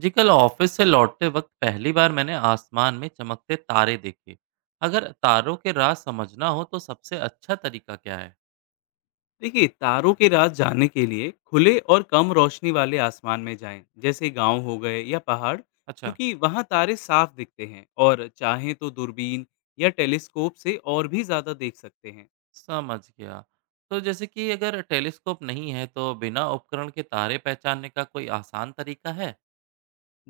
जी, कल ऑफिस से लौटते वक्त पहली बार मैंने आसमान में चमकते तारे देखे। अगर तारों के राज समझना हो तो सबसे अच्छा तरीका क्या है? देखिए तारों के राज जानने के लिए खुले और कम रोशनी वाले आसमान में जाएं जैसे गांव हो गए या पहाड़ अच्छा। क्योंकि वहां तारे साफ दिखते हैं और चाहें तो दूरबीन या टेलीस्कोप से और भी ज्यादा देख सकते हैं। समझ गया। तो जैसे कि अगर टेलीस्कोप नहीं है तो बिना उपकरण के तारे पहचानने का कोई आसान तरीका है?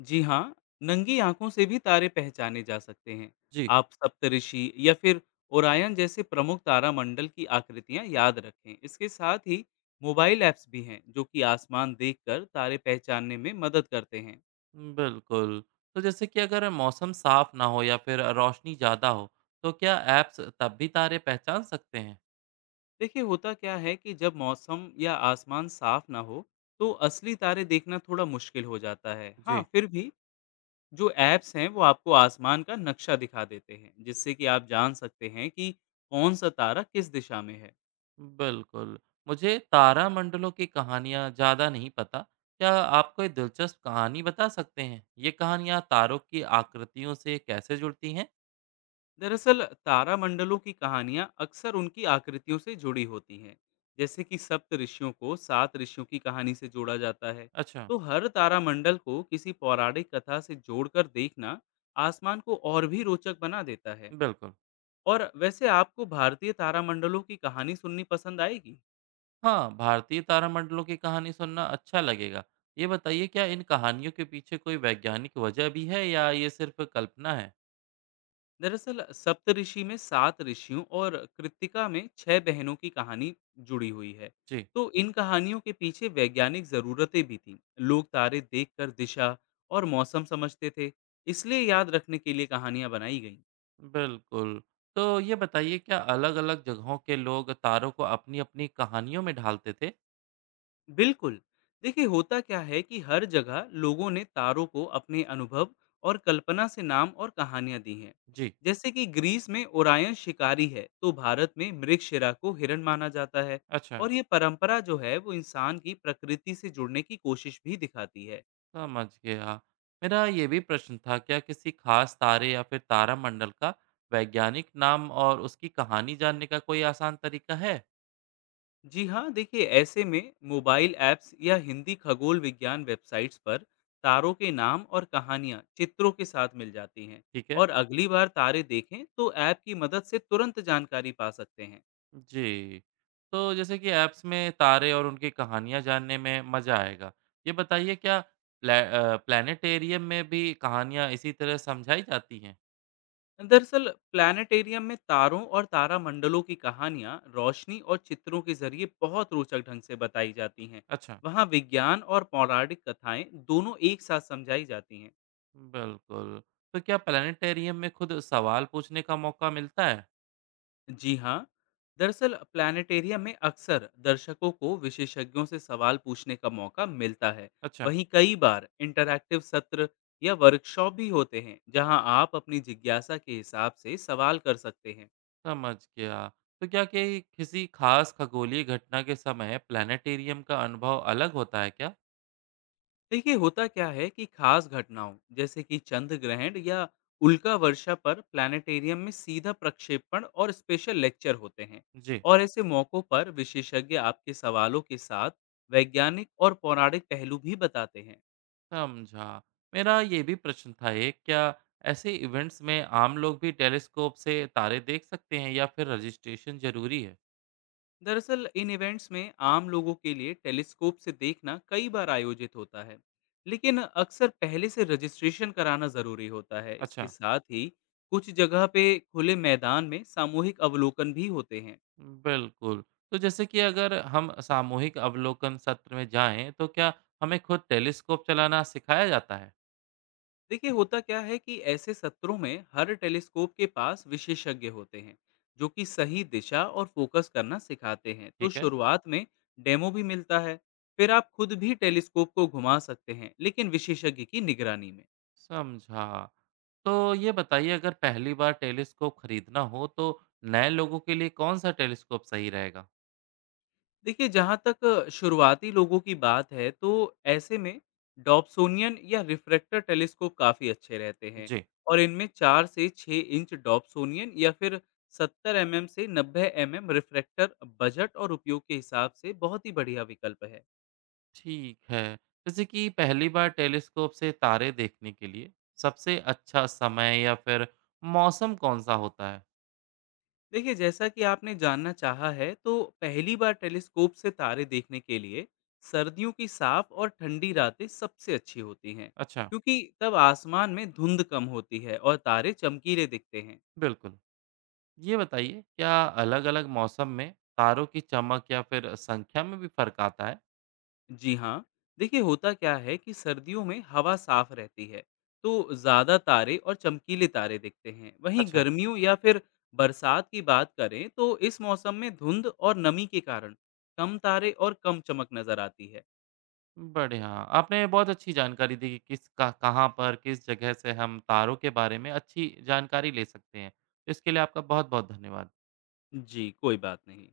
जी हाँ। नंगी आंखों से भी तारे पहचाने जा सकते हैं। जी। आप सप्तऋषि या फिर ओरायन जैसे प्रमुख तारामंडल की आकृतियां याद रखें, इसके साथ ही मोबाइल ऐप्स भी हैं जो कि आसमान देखकर तारे पहचानने में मदद करते हैं। बिल्कुल। तो जैसे कि अगर मौसम साफ ना हो या फिर रोशनी ज़्यादा हो, तो क्या ऐप्स तब भी तारे पहचान सकते हैं? देखिए, होता क्या है कि जब मौसम या आसमान साफ ना हो तो असली तारे देखना थोड़ा मुश्किल हो जाता है। हाँ, जी। फिर भी जो ऐप्स हैं वो आपको आसमान का नक्शा दिखा देते हैं जिससे कि आप जान सकते हैं कि कौन सा तारा किस दिशा में है। बिल्कुल। मुझे तारामंडलों की कहानियाँ ज़्यादा नहीं पता। क्या आप कोई दिलचस्प कहानी बता सकते हैं? ये कहानियाँ तारों की आकृतियों से कैसे जुड़ती हैं? दरअसल तारामंडलों की कहानियां अक्सर उनकी आकृतियों से जुड़ी होती हैं, जैसे कि सप्त ऋषियों को सात ऋषियों की कहानी से जोड़ा जाता है। अच्छा। तो हर तारामंडल को किसी पौराणिक कथा से जोड़कर देखना आसमान को और भी रोचक बना देता है। बिल्कुल। और वैसे आपको भारतीय तारामंडलों की कहानी सुननी पसंद आएगी। हाँ, भारतीय तारामंडलों की कहानी सुनना अच्छा लगेगा। ये बताइए क्या इन कहानियों के पीछे कोई वैज्ञानिक वजह भी है या ये सिर्फ़ कल्पना है? दरअसल सप्तऋषि में सात ऋषियों और कृतिका में छह बहनों की कहानी जुड़ी हुई है। जी। तो इन कहानियों के पीछे वैज्ञानिक ज़रूरतें भी थीं। लोग तारे देखकर दिशा और मौसम समझते थे, इसलिए याद रखने के लिए कहानियाँ बनाई गई। बिल्कुल। तो ये बताइए क्या अलग-अलग जगहों के लोग तारों को अपनी-अपनी कहानियों में ढालते थे? बिल्कुल। देखिए, होता क्या है कि हर जगह लोगों ने तारों को अपने अनुभव और कल्पना से नाम और कहानियां दी हैं। जी। जैसे कि ग्रीस में ओरायन शिकारी है, तो भारत में मृगशिरा को हिरण माना जाता है। अच्छा। और ये परंपरा जो है वो इंसान की प्रकृति से जुड़ने की कोशिश भी दिखाती है। समझ गया। मेरा ये भी प्रश्न था, क्या किसी खास तारे या फिर तारामंडल का वैज्ञानिक नाम और उसकी कहानी जानने का कोई आसान तरीका है? जी हाँ। देखिए ऐसे में मोबाइल ऐप्स या हिंदी खगोल विज्ञान वेबसाइट्स पर तारों के नाम और कहानियाँ चित्रों के साथ मिल जाती हैं। ठीक है। और अगली बार तारे देखें तो ऐप की मदद से तुरंत जानकारी पा सकते हैं। जी। तो जैसे कि ऐप्स में तारे और उनकी कहानियाँ जानने में मज़ा आएगा। ये बताइए क्या प्लैनेटेरियम में भी कहानियाँ इसी तरह समझाई जाती हैं? दरअसल प्लानिटेरियम में तारों और तारामंडलों की कहानियाँ रोशनी और चित्रों के जरिए बहुत रोचक ढंग से बताई जाती हैं। अच्छा। वहाँ विज्ञान और पौराणिक कथाएं दोनों एक साथ समझाई जाती हैं। बिल्कुल। तो क्या प्लैनेटेरियम में खुद सवाल पूछने का मौका मिलता है? जी हाँ। दरअसल प्लानिटेरियम में अक्सर दर्शकों को विशेषज्ञों से सवाल पूछने का मौका मिलता है। अच्छा। वहीं कई बार इंटरैक्टिव सत्र या वर्कशॉप भी होते हैं जहां आप अपनी जिज्ञासा के हिसाब से सवाल कर सकते हैं। समझ गया। तो क्या कि किसी खास खगोलीय घटना के समय प्लैनेटेरियम का अनुभव अलग होता है क्या? देखिए, होता क्या है कि खास घटनाओं जैसे कि चंद्र ग्रहण या उल्का वर्षा पर प्लानिटेरियम में सीधा प्रक्षेपण और स्पेशल लेक्चर होते हैं। जी। और ऐसे मौकों पर विशेषज्ञ आपके सवालों के साथ वैज्ञानिक और पौराणिक पहलू भी बताते हैं। समझा। मेरा ये भी प्रश्न था एक, क्या ऐसे इवेंट्स में आम लोग भी टेलीस्कोप से तारे देख सकते हैं या फिर रजिस्ट्रेशन जरूरी है? दरअसल इन इवेंट्स में आम लोगों के लिए टेलीस्कोप से देखना कई बार आयोजित होता है, लेकिन अक्सर पहले से रजिस्ट्रेशन कराना जरूरी होता है। इसके अच्छा। साथ ही कुछ जगह पे खुले मैदान में सामूहिक अवलोकन भी होते हैं। बिल्कुल। तो जैसे कि अगर हम सामूहिक अवलोकन सत्र में जाएं, तो क्या हमें खुद टेलीस्कोप चलाना सिखाया जाता है? देखिए, होता क्या है कि ऐसे सत्रों में हर टेलीस्कोप के पास विशेषज्ञ होते हैं जो कि सही दिशा और फोकस करना सिखाते हैं। तो ठीक है। शुरुआत में डेमो भी मिलता है, फिर आप खुद भी टेलीस्कोप को घुमा सकते हैं, लेकिन विशेषज्ञ की निगरानी में। समझा। तो ये बताइए अगर पहली बार टेलीस्कोप खरीदना हो तो नए लोगों के लिए कौन सा टेलीस्कोप सही रहेगा? देखिए जहाँ तक शुरुआती लोगों की बात है तो ऐसे में डॉप्सोनियन या रिफ्रैक्टर टेलीस्कोप काफ़ी अच्छे रहते हैं। जी। और इनमें 4 से 6 इंच डॉप्सोनियन या फिर 70 एम एम से 90 एम एम रिफ्रैक्टर बजट और उपयोग के हिसाब से बहुत ही बढ़िया विकल्प है। ठीक है। जैसे कि पहली बार टेलीस्कोप से तारे देखने के लिए सबसे अच्छा समय या फिर मौसम कौन सा होता है? देखिए, जैसा कि आपने जानना चाहा है तो पहली बार टेलीस्कोप से तारे देखने के लिए सर्दियों की साफ और ठंडी रातें सबसे अच्छी होती हैं। अच्छा। क्योंकि तब आसमान में धुंध कम होती है और तारे चमकीले दिखते हैं। बिल्कुल। ये बताइए क्या अलग-अलग मौसम में तारों की चमक या फिर संख्या में भी फर्क आता है? जी हाँ। देखिए, होता क्या है कि सर्दियों में हवा साफ रहती है तो ज़्यादा तारे और चमकीले तारे दिखते हैं। वहीं अच्छा। गर्मियों या फिर बरसात की बात करें तो इस मौसम में धुंध और नमी के कारण कम तारे और कम चमक नजर आती है। बढ़िया। आपने बहुत अच्छी जानकारी दी कि किस क कहाँ पर, किस जगह से हम तारों के बारे में अच्छी जानकारी ले सकते हैं। इसके लिए आपका बहुत-बहुत धन्यवाद। जी कोई बात नहीं।